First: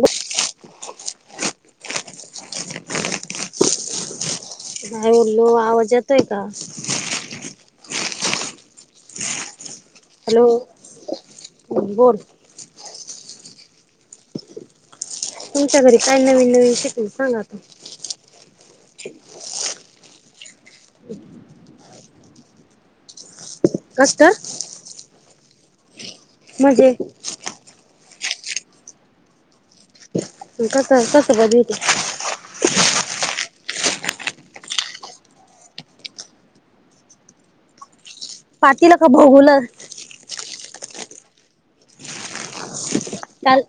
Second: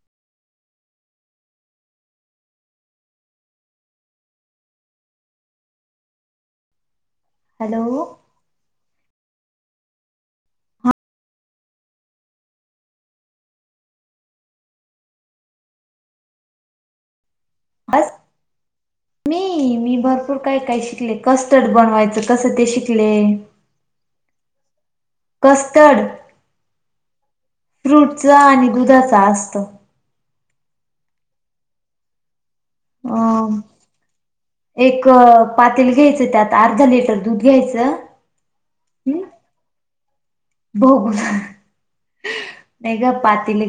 ह hi hello आवाज येतोय का हॅलो हॅलो बोल तुमच्या घरी काय नवीन नवीन शिकल, सांग आता. बस. मी, मी भरपूर काय काय शिकले कस्टर्ड बनवायचं कसं ते शिकले. Custard custard. मजेत. फ्रूटचा आणि दुधाचा असतो. कसं, कसं बनवीती? हम. एक पातील घ्यायचं त्यात अर्ध लिटर दूध घ्यायचं पातील का, बघूलं भगून. काल,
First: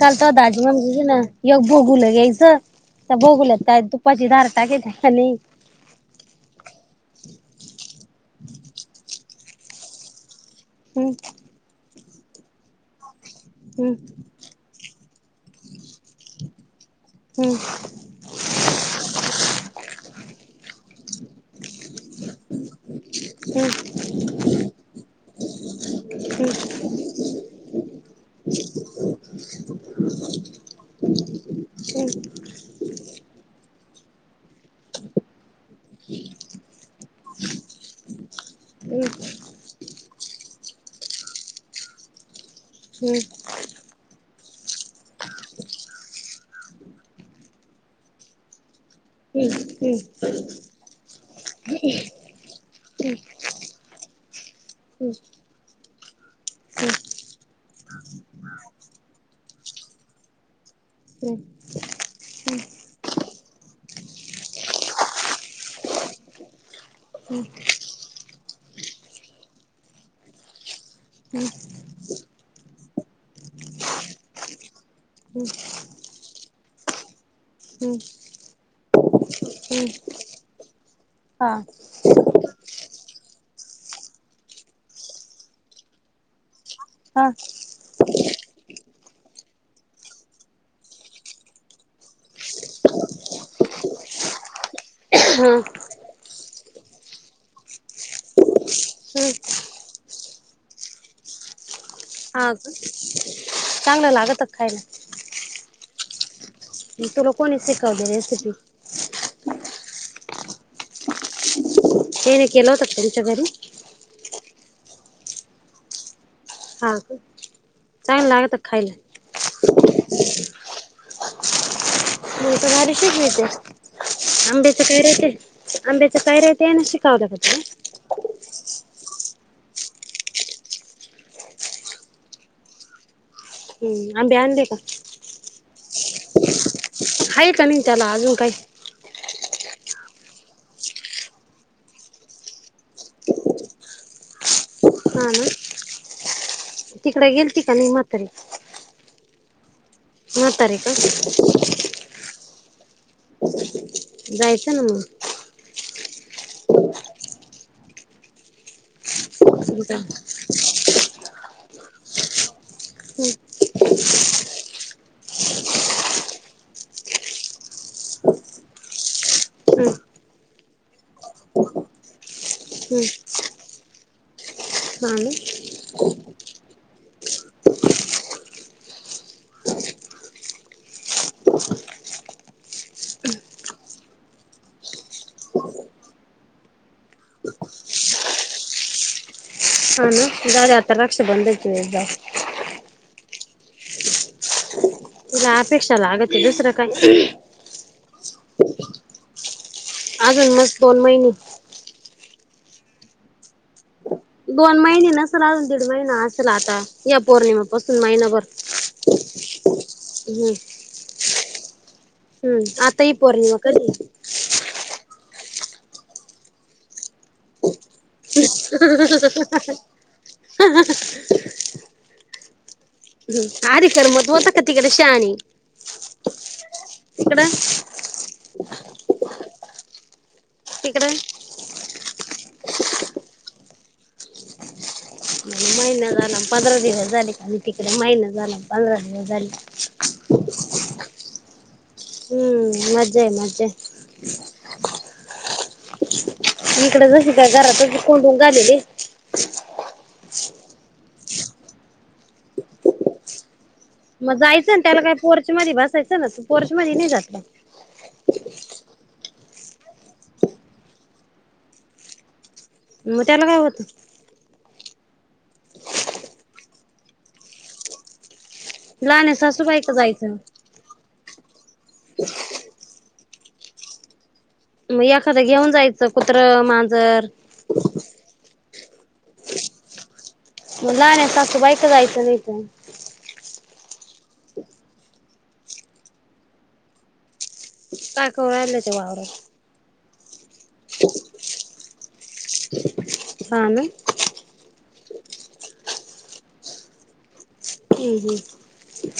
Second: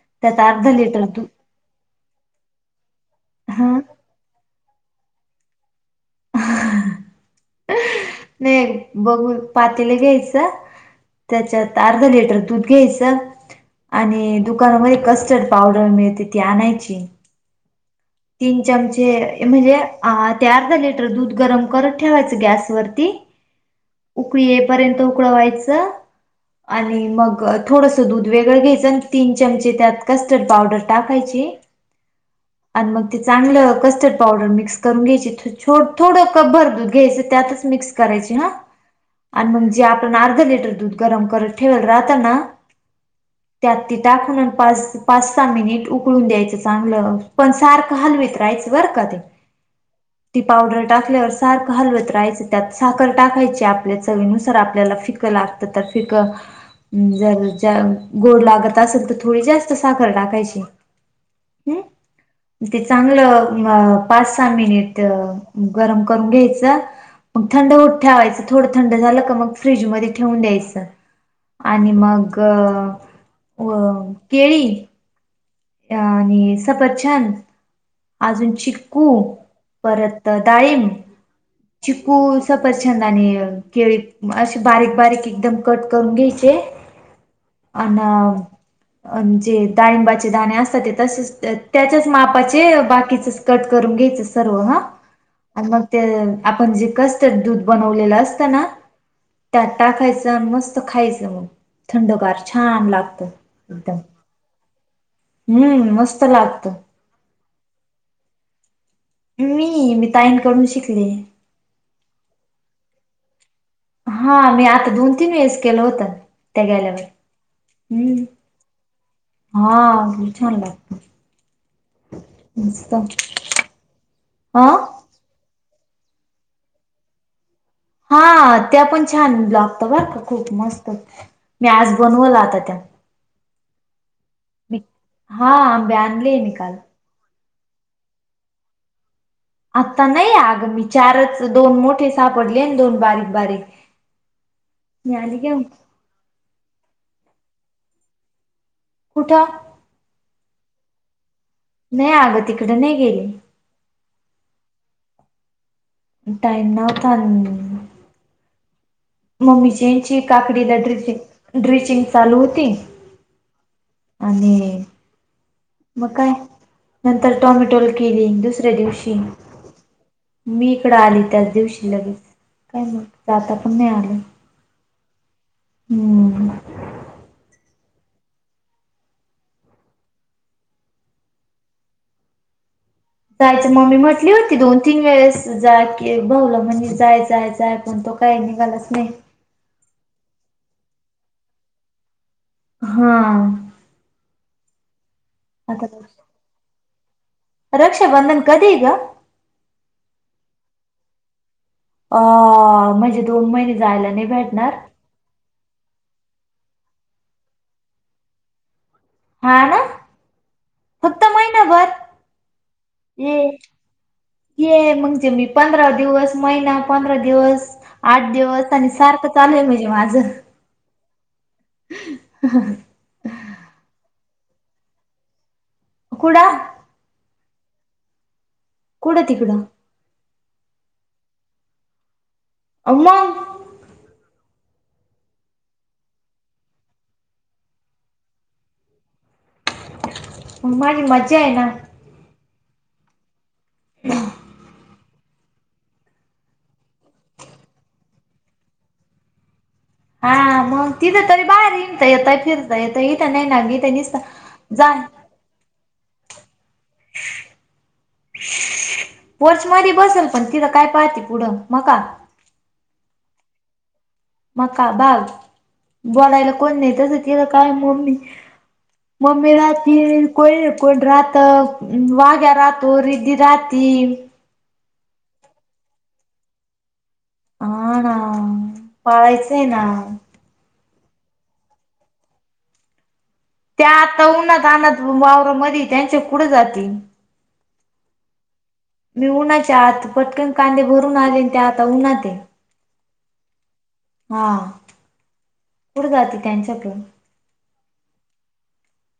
काल तू त्यात दाजी अर्धा म्हणत होते लिटर ना दूध एक भगूल घ्यायचं त्या भगुल्यात हा काय, तुपाची धार टाकायची आणि नाही बघून पातीला घ्यायचं हम्. त्याच्यात अर्धा लिटर दूध घ्यायचं हम्म आणि दुकानामध्ये कस्टर्ड पावडर मिळते ती आणायची. हम्म. तीन चमचे म्हणजे ते अर्धा लिटर दूध गरम करत ठेवायचं गॅसवररती ह [unintelligible] उकळी येपर्यंत उकळायचं. हम्म आणि मग थोडंसं दूध वेगळं घ्यायचं आणि तीन चमचे त्यात कस्टर्ड पावडर टाकायची. हो [unintelligible] आणि मग ते चांगलं कस्टर्ड पावडर मिक्स करून घ्यायची, थोडं कप भर दूध घ्यायचं त्यातच मिक्स करायची ह. आणि मग, जे आपण अर्धा लिटर दूध गरम करत ठेवाल राहताना हम्. त्यात त टाकून पाच पाच सहा मिनिट उकळून द्यायचं चांगलं. पण सारखं हलवीतरायचं बरं का ते. ह. ती पावडर टाकल्यावर सारखं हलवत राहायच, त्यात साखर टाकायची आपल्या चवीनुसार आपल्याला फिक शिक्का लागते तर, फिका जर ज, गोड लागत असेल तर थोडी जास्त साखर टाकायची. ह हम्म [unintelligible] ते चांगलं, पाच, सहा, मिनिट गरम करून घ्यायचं. मग थंड होत ठेवायचं, थोडं थंड झालं क मग फ्रीजमध्ये ठेवून द्यायचं. आणि मग, अ केळी हम्. आणि सपरछान [unintelligible] हम्म अजून च्ू परत डाळम हा चिकू सपरछंद आणि केळी असे बारीक बारीक एकदम कट करून घ्यायचे. हा. अन डाळिंबाचे असतात त्याच्याच मापाचे बाकीचे कट करून घ्यायच सर्व हा. आणि हा मग ते आपण जे कस्टर्ड दूध बनवलेलं असतं ना त्या टाकायचं आणि मस्त खायचं मग थंडगार छान लागत एकदम. लागतात खाला [unintelligible] हम्म, मस्त लागत. तुला कोणी शिकवली रेसिपी? मी मी ताईन करून शिकले. येन के लव त तेचा बररी हा मी आता दोन तीन वेळेस केलं होतं. त्या हा गेल्यावर का हम् चांगलं लागत खायला हा भूछान लागत. म तर मस्त वारीशीच यते अ आंब्याच काय राहते. अंबेच्या कायरय न शिकावतत. हा त्या पण छानलॉगत बरं का खूप मस्त मी आज बनवला आता त्या हम् आ ब्या आण दे का? मी हा बनली निका हा का नि त्याला अजून काही आता नाही आग मी चारच दोन मोठे सापडले दोन बारीक बारीक ह. जानिक तिकड गेल त का नि मात र कुठा? न तारीख आहे. नाही अगं तिकडे नाही गेली. जायचं ना मग यनव तन तिकडं मम्मीचीची काकडीला ड्रििंग ड्रिचिंग चालू होती. होम्. आणि मग काय नंतर टॉमॅटोला केली दुसऱ्या दिवशी हम्म मी इकड आली त्याच दिवशी लगेच काय मग जाता पण नाही आलं. नाान होम. जायचं मम्मी म्हटली होती दोन तीन वेळेस जा की बऊलं म्हणजे जाय जाय जाय पण तो तर नाही गा अस नाही. हाान गारी आतर रक्ष बंदयते एदा हम. इला अपेक्षाला आगत दुसर काय? रक्षा बंधन कधीग अजून मस् दोन महिने अ म्हणजे दोन महिने जायला नाही. भेटणार दोन महिने नसल अजून दीड महिना असल आता या पौर्णिमापासून महिनाभर ह ना. हम्. फक्त महिनाभर हम्म आता ही ये पौर्णिमा कधी ये म्हणजे मी पंधरा दिवस महिना पंधरा दिवस आठ दिवस आणि सारखं चालू आहे म्हणजे माझ हम्म आर कर मत होत का तिकडे शहाणी कुडा इकड कुठं तिकडं? इकडे. अला महिना झाला पंधरा दिवस झाले का तिकडे महिना झाला पंधरा दिवस झाली. माझ मज्जा आहे ना हम्म मज्जा मज्जा इकड जशी काय घरात कोणण झालेले हा मग तिथं तरी बाहेर येकता येतय फिरता येत इथं नाही ना इथ निस मग जायचं ना त्याला काही पोर्च मध भसायचं ना त पोर्च मध्ये नाही जातलं पोर्च मध बसेल पण तिथं काय पाहते पुढं मका मग त्याला काय होतं म का बाग बोलायला कोण नाही तसं केलं काय मम्मी लहान म्मी रा सासूबाई का त जायचं कोय कोड राात वाग्या राातो रिदी रााती मग एखादं घेऊन जायचं कुत्रं मांजर हा ना पाळायचंय ना म ला नाही सासू बायक जायचं नाहीच त्या आता उन्हाात अनथ वावररा मध त्यांच्या कुढं जातील काकले ते वावरवर त्या आत पटकन कांदे भरून आले त्या आता उन्हा ते हा ना हा कढे जाती त्यांच्या प हम्म हम्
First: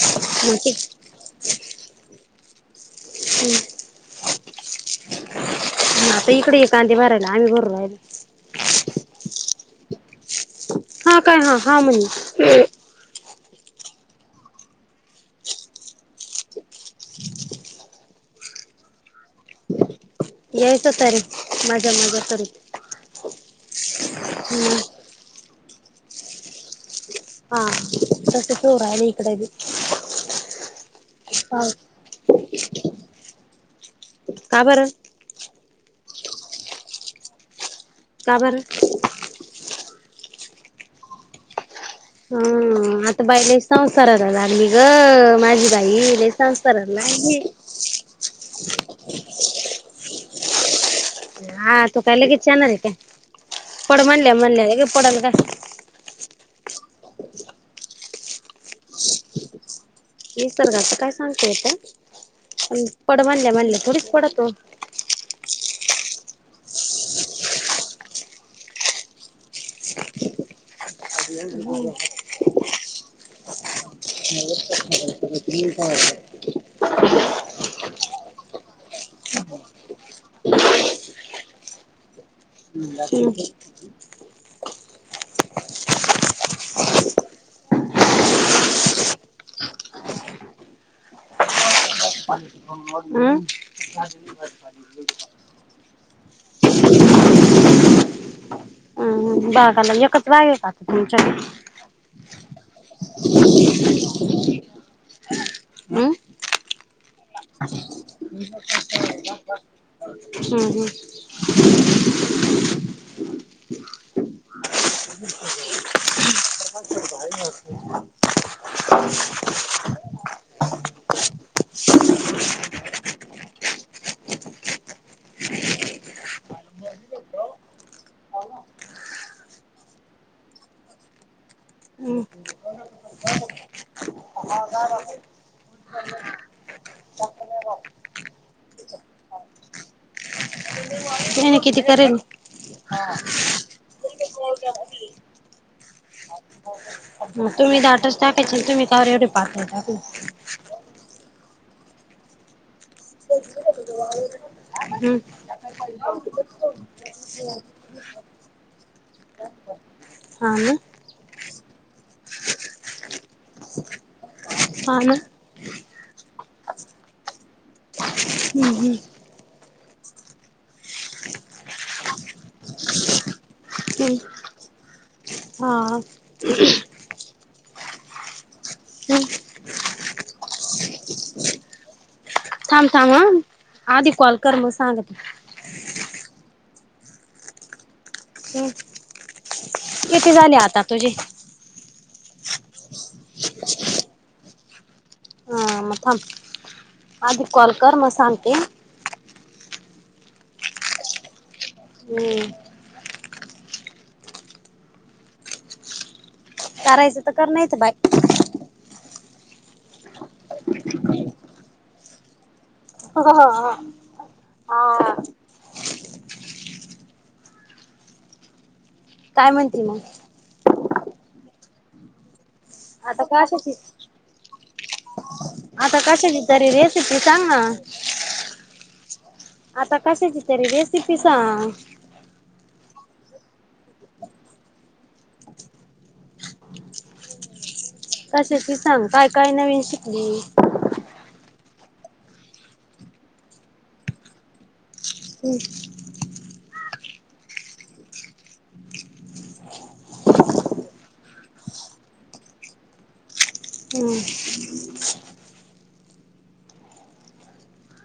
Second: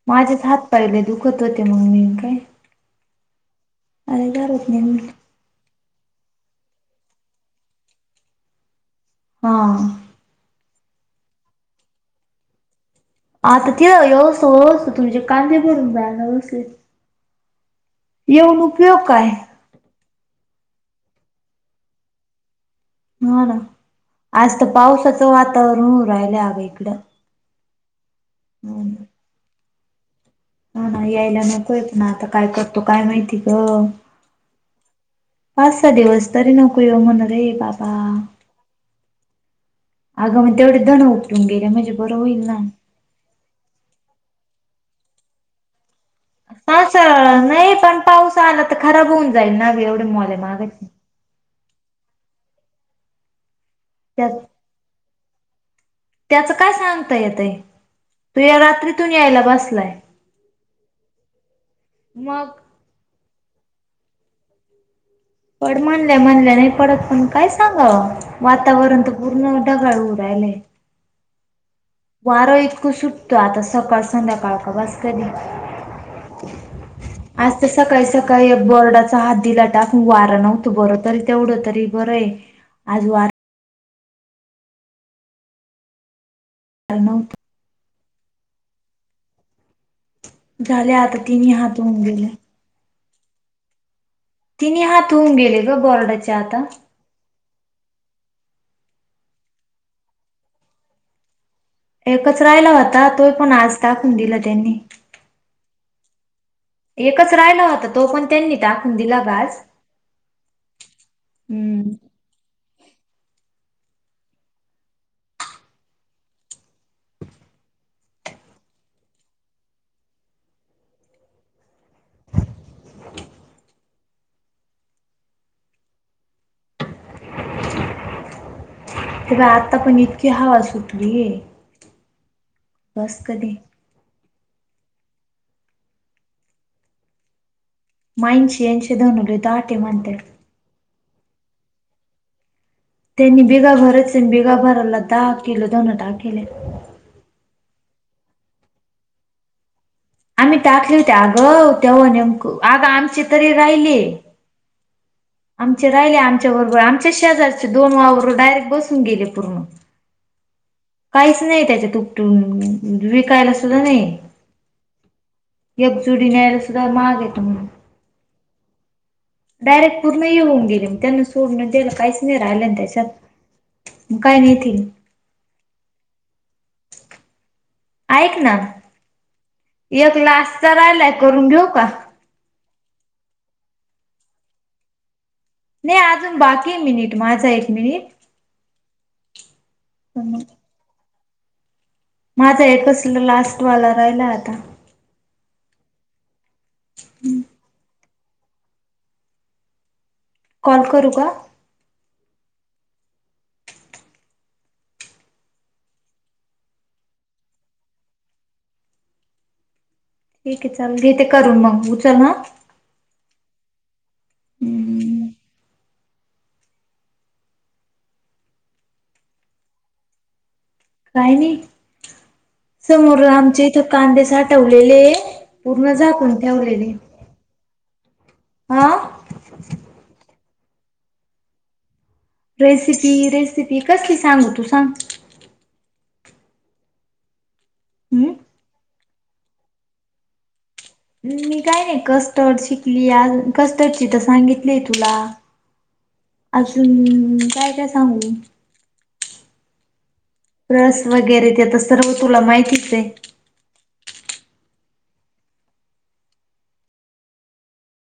माझेच हात पाहिले दुखत होते मग मी काय हम् अररुतात नाहीे आता इकडे ये कांदे भरायला आम्ही भरलोय हा हां काय हा हा म्हण आता तिला यस होस तुमचे कांदे भडून जायलासले येऊन उपयोग काय यायचं त रे मजा मज्या करत ह ना आज तर पावसाचं वातावरण राहिलं हव इकडं हा रसेच उ रा आहेले इकडे ह ना यायला नको पाऊस येत ना आता काय करतो काय माहिती ग का बरं पाच सहा दिवस तरी नको येऊ म्हणार रे बाबा का बर अगं मग तेवढे दण उपटून गेले म्हणजे बरं हा होईल ना आता बाई लस संस्ार झा मी ग माझी बाई ल संस्तारला चल तर खराब होऊन जाईल नाव एवढे मल आहे मागच हा तो काय लगेच येणार आहे काय पड मणल्या मणल्या लगेच पडण का त्याच काय सांगता येतय तू या रात्रीतून यायला बसलाय निसर्गच काय मग सांगतोयता पड म्हणल्या म्हणल्या थोडीच पडतो पण म्हणल्या म्हणल्या नाही, परत काय सांगावा. वातावरण तर पूर्ण ढगाळ हुन राहिलयं. [unintelligible] वारं इतकं सुटतो, आता सकाळ संध्याकाळ [unintelligible] [unintelligible] आज तर सकाळी सकाळी बोर्डाचा हात दिला टाकून वारा नव्हतो बर तररी तेवढं तरी बर आहे आज ठीक वारं आहे अणव झाल्या आता तिन्ही हात होऊन गेले अम, [unintelligible] तिने हात होऊन गेले, गं बोर्डाच्या आता. बागला एकच बाग हाय का, तुमच्याकडे? एकच राहिला होता तो, पण आज टाकुन दिला त्यांनी. अ. एकच राहिला होता. तो पण त्यांनी टाकून दिला, घास हम्म हम्म हम्म. ते बा आता पण इतकी हवा सुटलीये हम् बस कधी ह ह नाही माइनशेन्स दवन दाटे म्हणतेतं. म तेनी किती करेल? त्यांनी बिघा भराचंय आणि बिघाभराला दहा केलं दोन टा केले. तुम्ही दाटच टाकायचे तुम्ही का बरं एवढे पातल टाक आम्ही टाकले होती अगं तेव्हा नेमक आगं आमची तरी राहिलीये. हम्म. आमचे राहिले आमच्याबरोबर आमच्याच शेजाारचे दोन वाबबर डायरेक्ट बसून गेले पूर्ण हा न काहीच नाही त्याच्या तुप विकायला सुद्धा नाहीये. हा ना. एकजुडी न्यायला सुद्धा महाग येत म्ह हम् हमं डायरेक्ट पूर्ण येऊन गेले मग. त्यांना सोडण द्यायला काहीच नाही राहिलं ना त्याच्यात हम्म मग काय नेतील? हा. [inaudible] ऐक ना, हम्म एक ला आस् तर राहिलाय करून घेऊ का? थांब थांब ह, आधी कॉल कर मग सांगते. नाही अजून बाकीयं मिनिट माझा एक मिनिटं. हम्म किती झाले आता तुझे? माझा एकच लास्टवाला राहिलाय आता. म थांब आधी कॉल कर म सांगते. कॉल करू का? हम्म, करायचं तर, कर नाही तर बाय. ठीक आहे, चालेल घेते करून मग उचल ह. हो हो हो, हा. हम्म, काय म्हणते मग? काय नाही समोर आता आमचे कशाची इथं कांदे साठवलेले पूर्ण झाकून ठेवलेली सांगना आ. आता कशाची तरी रेसिपी सांग? रेसिपी रेसिपी कसली सांगू तू सांग? हम्म कशाची सांग काय काय नवीन शिकली मी काय नाही कस्टर्ड शिकली आ कस्टर्डची तर सांगित मी तुला हम्म अजून काय काय सांगु रस वगैरे ते तर सर्व तुला माहितीच आहे. हम्म.